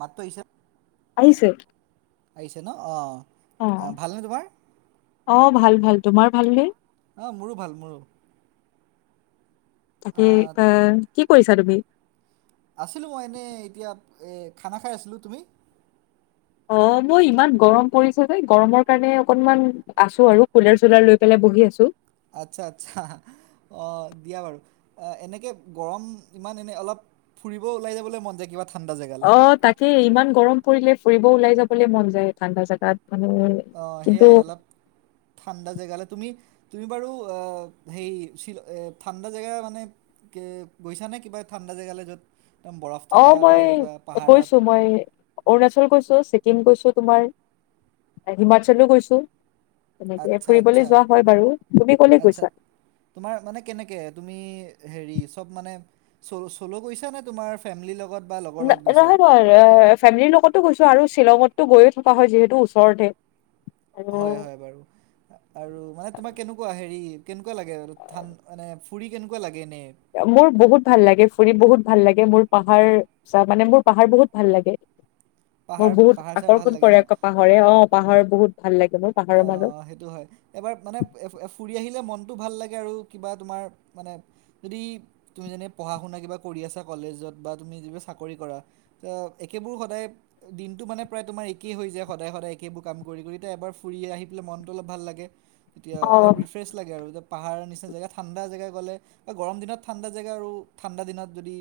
মাতটো আহিছে। আহিছে। আহিছে ন, অঁ ভালনে তোমাৰ? অঁ ভাল ভাল, তোমাৰ ভালনে? অঁ' মোৰো ভাল মোৰো। তাকে, এ আহ, কি কৰিছা তুমি? আছিলোঁ মই এনেই এতিয়া এই খানা খাই আছিলোঁ তুমি। অ' মোৰ ইমান গৰম পৰিছ যে, গৰমৰ কাৰণে অকনমান আছো আৰু কুলাৰ চুলাৰ লৈ পেলাই বহি আছো। আৎচ্ছা আৎচ্ছা। অঁ দিয়া বাৰু, এনেকে গৰম ইমান এনেই অলপ- ফুৰিব ওলাই যাবলৈ মন যায় কিবাত- অঁ' তাকেই, ইমান গৰম পৰিলে ফুৰিব ওলাই যাবলে মন যায় ঠাণ্ডা জাগাত মানে। অঁ কিন্তু সেয়াই অলপ- ঠাণ্ডা জেগালে। তুমি তুমি বাৰু অ সেই শ্বিল ঠাণ্ডা জেগা মানে- কে গৈছা নে কিবা ঠাণ্ডা জেগালে। য'ত- একদম বৰফ থকা অঁ বা মই এনেকুৱা পাহাৰত গৈছো মই। অৰুণাচল গৈছোঁ, ছিকিম গৈছোঁ তোমাৰ হিমাচলো গৈছোঁ। তেনেকে আচ্ছা ফুৰিবলে আচ্ছা যোৱা হয় বাৰু, তুমি কলৈ আচ্ছা গৈছা? তোমাৰ মানে কেনেকে তুমি হেৰি চব মানে চল চলৌ গৈছা নে তোমাৰ- ফেমিলিৰ লগত বা লগ- নহয় নহয়, ফেমিলিৰ লগতো গৈছো আৰু শ্বিলঙচতো গৈয়ে থকা হয় যিহেতু ওচৰতে। আৰু হয় হয় বাৰু। আৰু মানে তোমাৰ কেনেকুৱা হেৰি কেনেকুৱা লাগে ধান মানে ফুৰি কেনেকুৱা লাগে এনেই? মোৰ বহুত ভাল লাগে ফুৰি বহুত ভাল লাগে, মোৰ পাহাৰ- চা মানে মোৰ পাহাৰ বহুত ভাল লাগে, মোৰ পাহাৰ বহুত পাহাৰ চাহাৰ ভাল আকৰ্ষণ লাগে কৰে ন আক পা- হৰে, অঁ পাহাৰ বহুত ভাল লাগে মোক। অ সেইটো সেইটো হয় এবাৰ মানে ফুৰি আহিলে মনটো ভাল লাগে আৰু কিবা তোমাৰ মানে যদি তুমি যেনে পঢ়া শুনা কিবা কৰি আছা কলেজত বা তুমি যেনিবা চাকৰি কৰা তো একেবোৰ সদায় দিনটো মানে প্ৰায় তোমাৰ একেই হৈ যায় সদায় সদায় একেইবোৰ কাম কৰি কৰি ত এবাৰ ফুৰিয়ে আহি পেলাই মনটো অলপ ভাল লাগে তেতিয়া অ অলপ ফ্ৰেছ লাগে আৰু য'ত পাহাৰ নিচিনা জেগা ঠাণ্ডা জেগা গ'লে গৰম দিনত ঠাণ্ডা জেগা আৰু ঠাণ্ডা দিনত যদি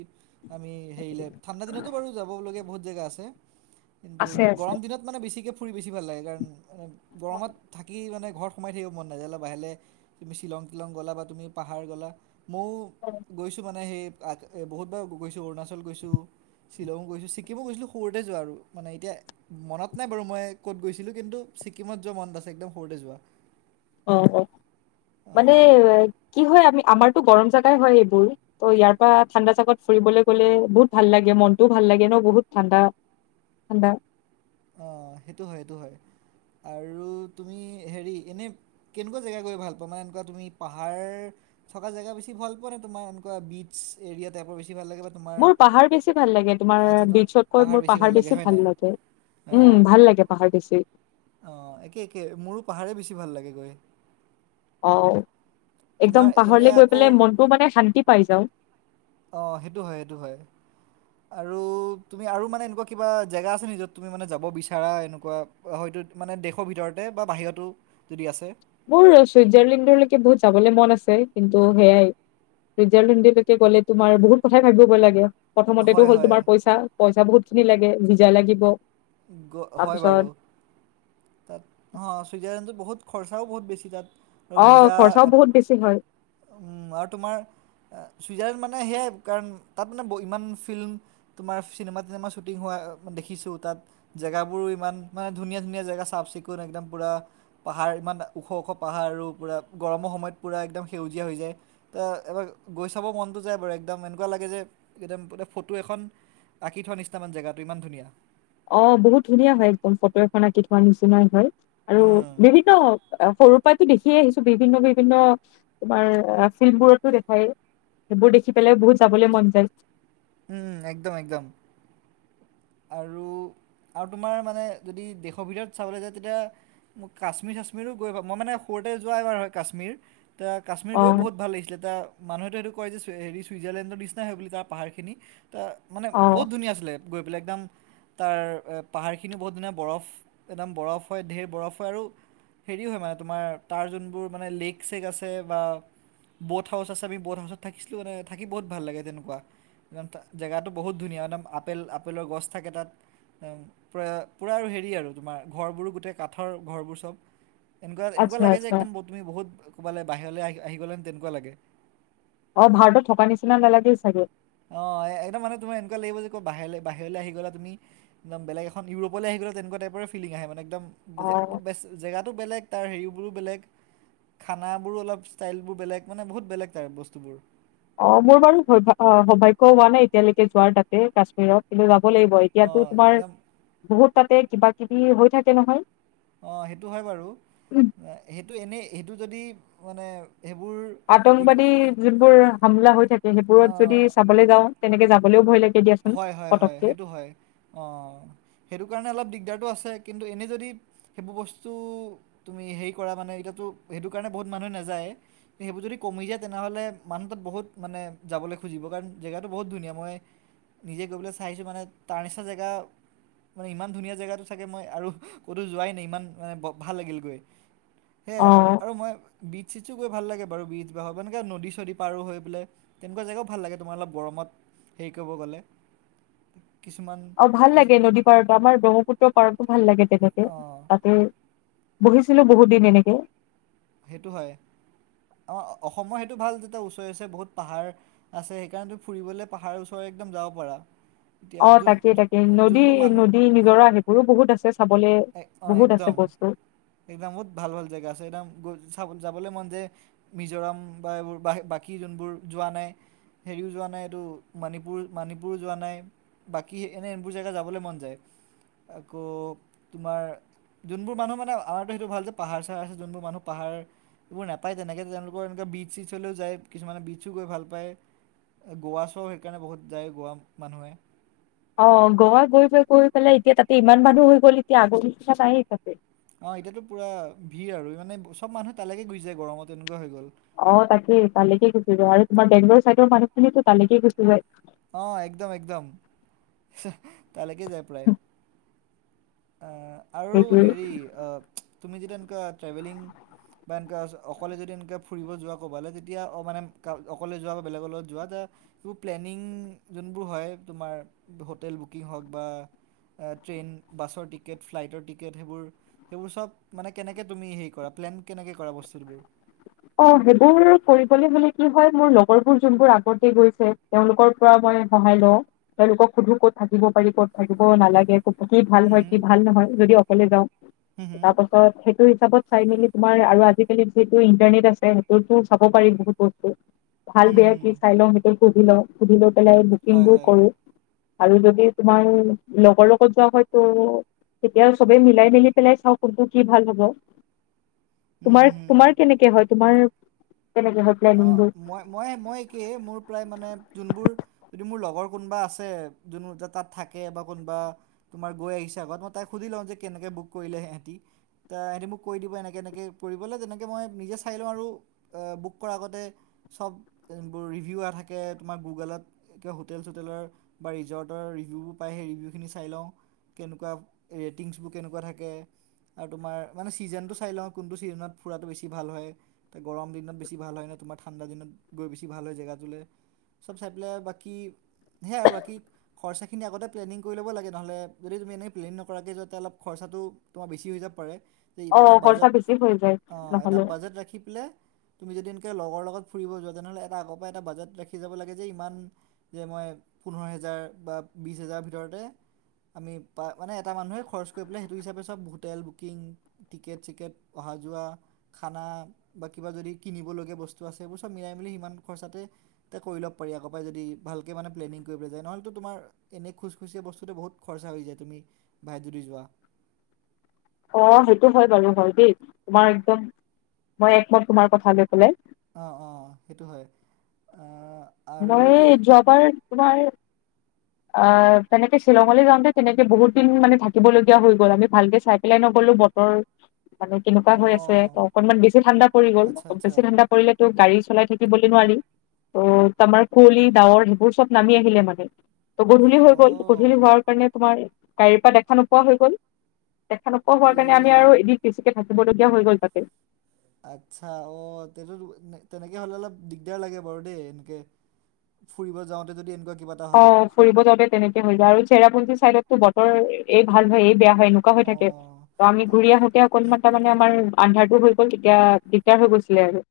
আমি হেৰি ঠাণ্ডা দিনতো বাৰু যাবলগীয়া বহুত জেগা আছে কিন্তু আছে আছে গৰম দিনত মানে বেছিকৈ ফুৰি বেছি ভাল লাগে কাৰণ অ গৰমত থাকি মানে ঘৰত সোমাই থাকিব মন নাজযানে বাহিৰলৈ তুমি শ্বিলং তিলং'ল তুমি পাহাৰ গ'লা ময়ো গৈছোঁ মানে সেই বহুতবাৰ গৈছোঁ অৰুণাচল গৈছোঁ শ্বিলঙো গৈছোঁ ছিকিমো গৈছিলো সৰুতে যোৱা আৰু মানে এতিয়া মনত নাই বাৰু মই ক'ত গৈছিলোঁ কিন্তু ছিকিমত যোৱা মন আছে একদম সৰুতে যোৱা। অ অ মানে অ কি হয় আমি আমাৰতো গৰম জোগাই হয় এইবোৰ ত' ইয়াৰ পৰা ঠাণ্ডা জাগাত ফুৰিবলৈ গ'লে বহুত ভাল লাগে মনটোও ভাল লাগে ন বহুত ঠাণ্ডা সে অঁ সেইটো হয় সেইটো হয় আৰু তুমি হেৰি এনেই কেনেকুৱা জেগা গৈ ভাল পাওঁ মানে এনেকুৱা তুমি পাহাৰ থকা জেগা বেছি ভাল পোৱা নে তোমাৰ এনেকুৱা বিচ এৰিয়া টাইপৰ বেছি ভাল লাগে তোমাৰ মোৰ পাহাৰ বেছি ভাল লাগে তোমাৰ আচ্ছা ত বিচতকৈ মোৰ পাহাৰ লাগে বেছি হয় ভাল নাই? লাগে উম ভাল লাগে পাহাৰ বেছি। অঁ একে একে মোৰো পাহাৰে বেছি ভাল লাগেগৈ অ তোমাৰ একদম এনে পাহৰলে গৈ আকৌ পেলাই মনটো মানে শান্তি পাই যাওঁ। অ সেইটো হয় সেইটো হয় আৰু তুমি আৰু মানে এনেকুৱা কিবা জেগা আছে নি য'ত তুমি মানে যাব বিচাৰা এনেকুৱা হয়তো মানে দেশৰ ভিতৰতে বা বাহিৰতো যদি আছে মোৰ চুইজাৰলেণ্ডৰলৈকে বহুত যাবলৈ মন আছে কিন্তু সেইয়াই ৰিজাল্টিলৈকে গ'লে তোমাৰ বহুত কথা ভাবিবই লাগে প্ৰথমতেতটো হয়, হ'ল হয়। তোমাৰ পইচা পইচা বহুত খিনি লাগে ভিজা লাগিব। হয় বাৰু তাৰপিছত তাত হঁ ছুইজাৰলেণ্ডত বহুত খৰচাও বহুত বেছি তাত আৰু অ ভিজা খৰচাও এপ বহুত বেছি হয় আৰু তোমাৰ ছুইজাৰলেণ্ড মানে সেয়াই কাৰণ তাত মানে ইমান ফিল্ম তোমাৰ চিনেমা তিনেমা শ্বুটিং হোৱা দেখিছো তাত জেগাবোৰো ইমান মানে ধুনীয়া ধুনীয়া জেগা চাফ চিকুণ একদম পুৰা পাহাৰ ইমান ওখ ওখ পাহাৰ আৰু পূৰা গৰমৰ সময়ত পূৰা একদম সেউজীয়া হৈ যায় এ এবাৰ গৈ চাব মনটো যায় বাৰু একদম এনেকুৱা লাগে যে একদম এ ফটো এখন আঁকি থোৱা নিচনা জেগাটো ইমান ধুনীয়া অ বহুত ধুনীয়া হয় একদম ফটো এখন আঁকি থোৱা নিচিনাই হয় আৰু উম বিভিন্ন সৰু উপাই দেখিয়ে আহিছো বিভিন্ন বিভিন্ন তোমাৰ ফিল্ম বোৰতো দেখাই সেইবোৰ দেখি পেলাই বহুত যাবলৈ মন যায় উম একদম একদম আৰু আৰু তোমাৰ মানে যদি দেশৰ ভিতৰত চাবলৈ যায় তেতিয়া মোক কাশ্মীৰ চাশ্মীৰো গৈ পাম মই মানে সৰুতে যোৱ এবাৰ হয় কাশ্মীৰ। এতিয়া কাশ্মীৰ অ গৈও বহুত ভাল লাগিছিলে তা মানুহেতো এইটো কয় যে হেৰি ছুইজাৰলেণ্ডৰ নিচনা হয় বুলি তাৰ পাহাৰখিনি, ত মানে অ বহুত ধুনীয়া আছিলে। বোলে একদম তাৰ পাহাৰখিনিও বহুত ধুনীয়া বৰফ একদম বৰফ হয় ধেৰ বৰফ হয় আৰু হেৰি হয় মানে তোমাৰ তাৰ যোনবোৰ মানে লেক চেক আছে বা ব'ট হাউছ আমি ব'ট হাউছত থিছিলো মানে থাকি বহুত ভাল লাগে তেনেকুৱা। একম তা জেগাটো বহুত ধুনীয়া একদম আপেল আপেলৰ গছ থাকে তাত। পোৰা পোৰা আৰু হেৰি আৰু তোমাৰ ঘৰবোৰো গোটেই কাঠৰ ঘৰবোৰ চব। এনেকুৱা এনেকুৱা আচ্ছা লাগে যে আচ্ছা একদম তুমি বহুত ক'ৰবালে বাহিৰলে আহি আহি গ'লে তেনেকুৱা লাগে। অ ভাৰতত থকা নিচিনা নালাগেই চাগে? অ একদম মানে তোমাৰ এনেকুৱা লাগিব যে ক বাহিৰলে বাহিৰলে আহি গ'লা তুমি একদম বেলেগ এখন ইউৰোপলৈ আহি গ'লা তেনেকুৱা টাইপৰে ফিলিং আহে মানে অ একদম বেচ জেগাটো বেলেগ তাৰ হেৰিবোৰো বেলেগ। খানাবোৰো অলপ ষ্টাইলবোৰ বেলেগ মানে বহুত বেলেগ তাৰ বস্তুবোৰ। অ মোৰ বাৰু স অ সৌভাগ্য হোৱা নাই এতিয়ালৈকে যোৱাৰ তাতে কাশ্মীৰত কিন্তু যাব লাগিব এ ইয়াতো অঁ তোমাৰ একদম বহুত তাতে কিবা কিবি হৈ থাকে নহয়। অঁ সেইটো হয় বাৰু, সেইটো এনেই সেইটো যদি মানে সেইবোৰ ইগ- আতংকবাদী যোনবোৰ হামলা হৈ থাকে সেইবোৰত যদি অঁ চাবলৈ যাওঁ তেনেকে যাবলৈও ভয় লাগে দিয়াচোন হয় হয় হয় পতককে সেইটো হয় অঁ। সেইটো কাৰণে অলপ দিগদাৰটো আছে কিন্তু এনেই যদি সেইবোৰ বস্তু তুমি হেৰি কৰা মানে এতিয়াতো সেইটো কাৰণে বহুত মানুহে নেযায় সেইবোৰ যদি কমি যায় তেনেহ'লে মানুহ তাত বহুত মানে যাবলৈ খুজিব, কাৰণ জেগাটো বহুত ধুনীয়া মই নিজে গৈ পেলাই চাই আহিছোঁ মানে তাৰ নিচিনা জেগা মানে ইমান ধুনীয়া জেগাটো চাগে মই আৰু ক'তো যোৱাই নাই ইমান মানে ভাল লাগিল গৈ। সেয়াই অ আৰু মই বীচ চীচো গৈ ভাল লাগে বাৰু বীজ বা হব সেনেকে নদী চদী পাৰো হৈ পেলাই তেনেকুৱা জেগাও ভাল লাগে তোমাৰ অলপ গৰমত হেৰি কৰিব গ'লে। কিছুমান অ ভাল কি লাগে নদী পাৰতো আমাৰ ব্ৰহ্মপুত্ৰ পাৰতো ভাল লাগে তেনেকে অঁ তাতে বহিছিলোঁ বহুত দিন এনেকে। সেইটো হয় আমাৰ অসমৰ সেইটো ভাল যেতিয়া ওচৰে ওচৰে বহুত পাহাৰ আছে সেইকাৰণে তু ফুৰিবলে পাহাৰৰ ওচৰ একদম যাব পাৰা। এতিয়া অ যোন তাকেই তাকে নদী যোনবোৰ মানুহ নদী নিজৰা সেইবোৰো বহুত আছে চাবলে এক- অ বহুত একদম আছে বস্তু। একদম বহুত ভাল ভাল জেগা আছে একদম গজ চা যাবলে মন যায়। মিজোৰাম বা এইবোৰ বাকী যোনবোৰ যোৱা নাই। হেৰিও যোৱা নাই এইটো মণিপুৰ মানিপুৰ যোৱা নাই। বাকী এনে এনবোৰ জেগা যাবলৈ মন যায় আকৌ তোমাৰ যোনবোৰ মানুহ মানে আমাৰতো সেইটো ভাল যে পাহাৰ চাহাৰ আছে যোনবোৰ মানুহ পাহাৰ সেইবোৰ নাপায় তেনেকে তেওঁলোকৰ এনেকে বিটচ চীচ হলেও যায় কিছুমানে বিটচো গৈ ভাল পায়। এ গোৱা চোৱাও সেইকাৰণে বহুত যায় গোৱা মানুহে। অ গোৱা গৈ গৈ কৰি পেলাই এতিয়া তাতে ইমান মানুহ হৈ গ'ল এতিয়া আগৰ নিচনা নাই তাতে। অঁ এতিয়াতো পোৰা ভিৰ আৰু মানে চব মানুহে তালেকে গুচি যায় গৰমত এনেকুৱা হৈ গ'ল। অ তাকেই তালেকে গুচি যায় আৰু তোমাৰ বেংলোৰ চাইদৰ মানুহখিনিতো তালেকে গুচি যায়। অ একদম একদম তালেকে যায় প্ৰায়। আ আৰু সেইটোৱে হেৰি অ তুমি যেতিয়া এনেকুৱা ট্ৰেভেলিং বা এনেকুৱা অকলে যদি এনেকৈ ফুৰিব যোৱা ক'বালে তেতিয়া মানে অকলে যোৱা বা বেলেগৰ লগত যোৱা যে- তোৰ প্লেনিং যোনবোৰ হয় তোমাৰ হোটেল বুকিং হওঁক বা- এ ট্ৰেইন বাছৰ টিকেট ফ্লাইটৰ টিকেট সেইবোৰ। সেইবোৰ চব মানে কেনেকৈ তুমি হেৰি কৰা প্লেন কেনেকে কৰা বস্তুবোৰ। অঁ সেইবোৰ কৰিবলৈ হ'লে কি হয় মোৰ লগৰবোৰ যোনবোৰ আগতে গৈছে। তেওঁলোকৰ পৰা মই সহায় লওঁ তেওঁলোকক সুধো কত থাকিব পাৰি ক'ত থাকিব নালাগে। কি ভাল হুম হয়ঁ হুম কি ভাল নহয় যদি অকলে যাওঁ। হুম তাৰ হুম পাছত সেইটো হিচাপত চাই মেলি তুমাৰ আৰু আজিকালি যিহেতু- টেনিট আছে সেইটোতো চাব পাৰি বহুত বস্তু ভাল হুম বেয়া হুম কি- চাই লওঁ সেইটো সুধি লওঁ সুধি লৈ পেলাই বুকিং হয় বোৰ হয় কৰো। আৰু যদি তোমাৰ লগৰ লগত যোৱা হয়তো- তেতিয়া চবে মিলাই মেলি পেলাই চাওঁ কোনটো কি ভাল হ'ব। উম তোমাৰ হুম তোমাৰ কেনেকে হয়ঁ তোমাৰ কেনেকে হয়ঁ। অঁ মই মই মই কি মোৰ প্ৰায় মানে যোনবোৰ- যদি মোৰ লগৰ কোনোবা আছে যোনো এ যে তাত থাকে বা কোনোবা তোমাৰ গৈ আহিছে আগত মই তাই সুধি লওঁ যে কেনেকে বুক কৰিলে সেহঁতি। তাই মোক কৈ দিব এনেকৈ এনেকৈ কৰিববলৈ তেনেকৈ মই নিজে চাই লওঁ আৰু বুক- কৰা আগতে চব বোৰ ৰিভিউ নাথাকে তোমাৰ গুগলত। কিবা হোটেল চোটেলৰ বা ৰিজৰ্টৰ ৰিভিউবোৰ পায় সেই ৰিভিউখিনি চাই লওঁ। কেনেকুৱা ৰেটিংছবোৰ কেনেকুৱা থাকে। আৰু তোমাৰ মানে ছিজনটো চাই লওঁ কোনটো ছিজনত ফুৰাটো বেছি ভাল হয় গৰম দিনত বেছি - কি ভাল হয় তোমাৰ ঠাণ্ডা দিনত গৈ বেছি ভাল হয় জেগাটোলে চব চাই পেলাই বাকী- সে আৰু বাকী- খৰচাখিনি আগতে প্লেনিং ল'ব লাগে নহ'লে যদি তুমি এনে প্লেনি নকৰাকৈ যাতে অলপ খৰচাটো- তোমাৰ বেছি হৈ যাব পাৰে যে অ এটা খৰচা বাজেট বেছি হৈ যায় অঁ এটা নহ'লে বাজেট ৰাখি পেলে- তুমি যদি এনেকৈ লগৰ লগত ফুৰিব যোৱা তেনেহ'লে এটা আগৰ পৰাই এটা বাজেট ৰাখি যাব লাগে যে ইমান- যে মই পোন্ধৰ হেজাৰ বা বিছ হেজাৰৰ ভিতৰতে- আমি পা মানে এটা মানুহে খৰচ কৰি পেলাই সেইটো হিচাপে চব হোটেল বুকিং। টিকেট চিকেট অহা যোৱা খানা বা কিবা যদি। কিনিবলগীয়া বস্তু আছে এইবোৰ চব মিলাই মেলি সিমান খৰচাতে- তা কৰি ল' পাৰি আকৌপাই যদি ভালকৈ মানে প্লেনিং কৰিব যায় নহ'লেতো তোমাৰ- এনেই খোজ খুচিয়া বস্তুটো বহুত খৰচা হৈ যায় তুমি ভাই যদি যোৱা। অঁ সেইটো হয় বাৰু হয় দেই তোমাৰ একদম মই একমত তোমাৰ কথা লৈ পেলাই। অঁ অঁ সেইটো হয়ঁ অ। মই এই যোৱাবাৰ তোমাৰ- আ তেনেকে শ্বিলঙলৈ যাওঁতে তেনেকে বহুত দিন মানে থাকিবলগীয়া হৈ গ'ল আমি ভালকে চাই পেলাই নগলো বত- বতৰ মানে কেনেকুৱা হৈ আছে অঁ অকনমান বেছি ঠাণ্ডা পৰি গ'ল আচ্ছা আচ্ছা বেছি ঠাণ্ডা। কৰিলে তো গাড়ী চলাই থাকিবলৈ নোৱাৰি ও তমাৰ কুঁৱলি ডাৱৰ সেইবোৰ চব নামি আহিলে মাডে। গধূলি হৈ গল গধূলি অঁ হোৱাৰ কাৰণে তোমাৰ গাড়ীৰ পৰা দেখা নোপোৱা হৈ গ'ল। দেখা নোপোৱা হোৱাৰ কাৰণে আমি ই আৰু এদিন বেচিকে থাকিবলগীয়া হৈ গ'ল তাতে। আচ্ছা অঁ তে তেনেকে হ'লে অলপ দিগদাৰ লাগে বাৰু দেই এনেকে। ফুৰিব যাওঁতে যদি এনেকুৱা কিবা- এটা হয় অঁ ফুৰিব যাওঁ তেনেকে হৈ যায় আৰু চেৰাপুঞ্জী চাইডতো বতৰ- এই ভাল হয় এই বেয়া হয় এনেকুৱা হৈ অ থাকে আমি ঘূৰি আহোতে অকণমান তাৰ মানে আমাৰ- আন্ধাৰটো হৈ গ'ল তেতিয়া দিগদাৰ হৈ গৈছিলে আৰু।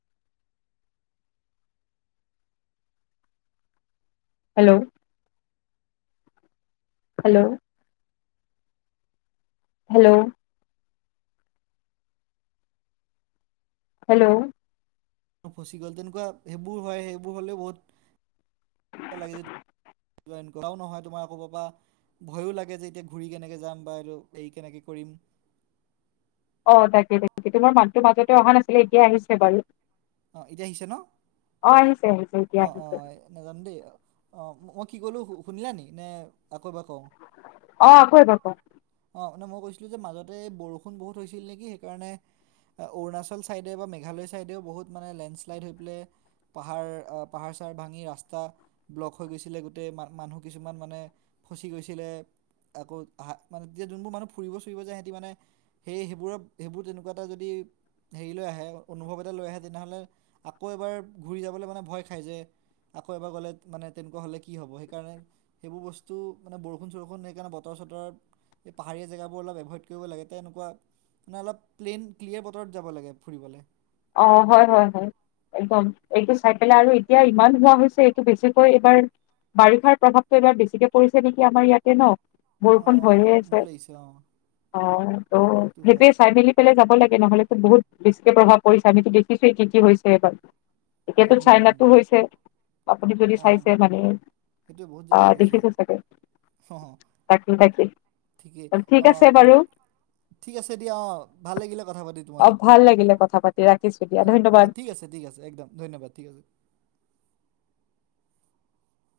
হেল্ল' হেল্ল' হেল্ল' হেল্ল' ফচি গ'ল তেনেকুৱা সেইবোৰ হয় সেইবোৰ হ'লেও বহুত লাগে যে- এনেকুৱাও নহয় তোমাৰ আকৌ পাবা- ভয়ো লাগে যে এতিয়া ঘূৰি কেনেকে যাম বা এইটো এই কেনেকে কৰিম। অ তাকে তাকে কেতিয়াবা মাতটো মাজতে অহা নাছিলে এতিয়া আহিছে বাৰু। অ এতিয়া আহিছে ন? অ আহিছে আহিছে। এতিয়া অ অ আহিছে এ নাজানো দেই অ মই কি কলো শুনিলা নি? নে আকৌ এবাৰ কওঁ? অঁ আকৌ এবাৰ কওক? অঁ ন মই কৈছিলোঁ যে মাজতে এই বৰষুণ বহুত হৈছিল নেকি সেইকাৰণে- অৰুণাচল ছাইডে বা মেঘালয় ছাইডেও বহুত মানে লেণ্ডশ্লাইড হৈ পেলাই পাহাৰ- পাহাৰ চাহাৰ ভাঙি ৰাস্তা ব্লক হৈ গৈছিলে গোটেই মা মানুহ কিছুমান মানে- খচি গৈছিলে, আকৌ হা মানে তেতিয়া যোনবোৰ মানুহ ফুৰিব চুৰিব যায় সেতি মানে- সেই সেইবোৰত সেইবোৰ তেনেকুৱা এটা যদি- হেৰি লৈ আহে, অনুভৱ এটা লৈ আহে তেনেহ'লে আকৌ এবাৰ ঘূৰি যাবলৈ মানে ভয়- খাই যে আকৌ এবাৰ গ'লে মানে তেনেকুৱা হ'লে কি হ'ব সেইকাৰণে- সেইবোৰ বস্তু, মানে বৰষুণ চৰষুণ সেইকাৰণে বতৰ চতৰ- এই পাহাৰীয়া জেগাবোৰ অলপ এভইড কৰিব লাগে। তেনেকুৱা- মানে অলপ প্লেন ক্লিয়াৰ বতৰত যাব লাগে ফুৰিবলে। অ হয় হয় হয়। একদম এইটো চাই পেলাই আৰু এতিয়া ইমান হোৱা হৈছে এইটো বেছিকৈ এইবাৰ- বাৰিষাৰ প্ৰভাৱতটো এবাৰ বেছিকে পৰিছে নেকি আমাৰ ইয়াতে ন? বৰষুণ অঁ হৈয়ে মোৰ আছে। লাগিছে অঁ অ তো সেইটো হয় সেইটোৱে চাই মেলি- যাব লাগে নহ'লে বহুত বেছিকে প্ৰভাৱ পৰিছে আমিতো দেখিছো এ কি কি হৈছে এই বাৰ। এতিয়াতো উম, চাইনাতটো হৈছে, আপুনি যদি অঁ চাইছে মানে। সেইটোৱে বহুত জেগাত হৈছে। অ তাকেই তাকেই। ঠিকেই। অ ঠিক আছে দিয়া অ' ভাল লাগিলে কথা পাতি তোমা- অ' ভাল লাগিলে কথা পাতি। ৰাখিছো দিয়া অ অ ধন্যবাদ ঠিক আছে, ঠিক আছে একদম ধন্যবাদ ঠিক আছে।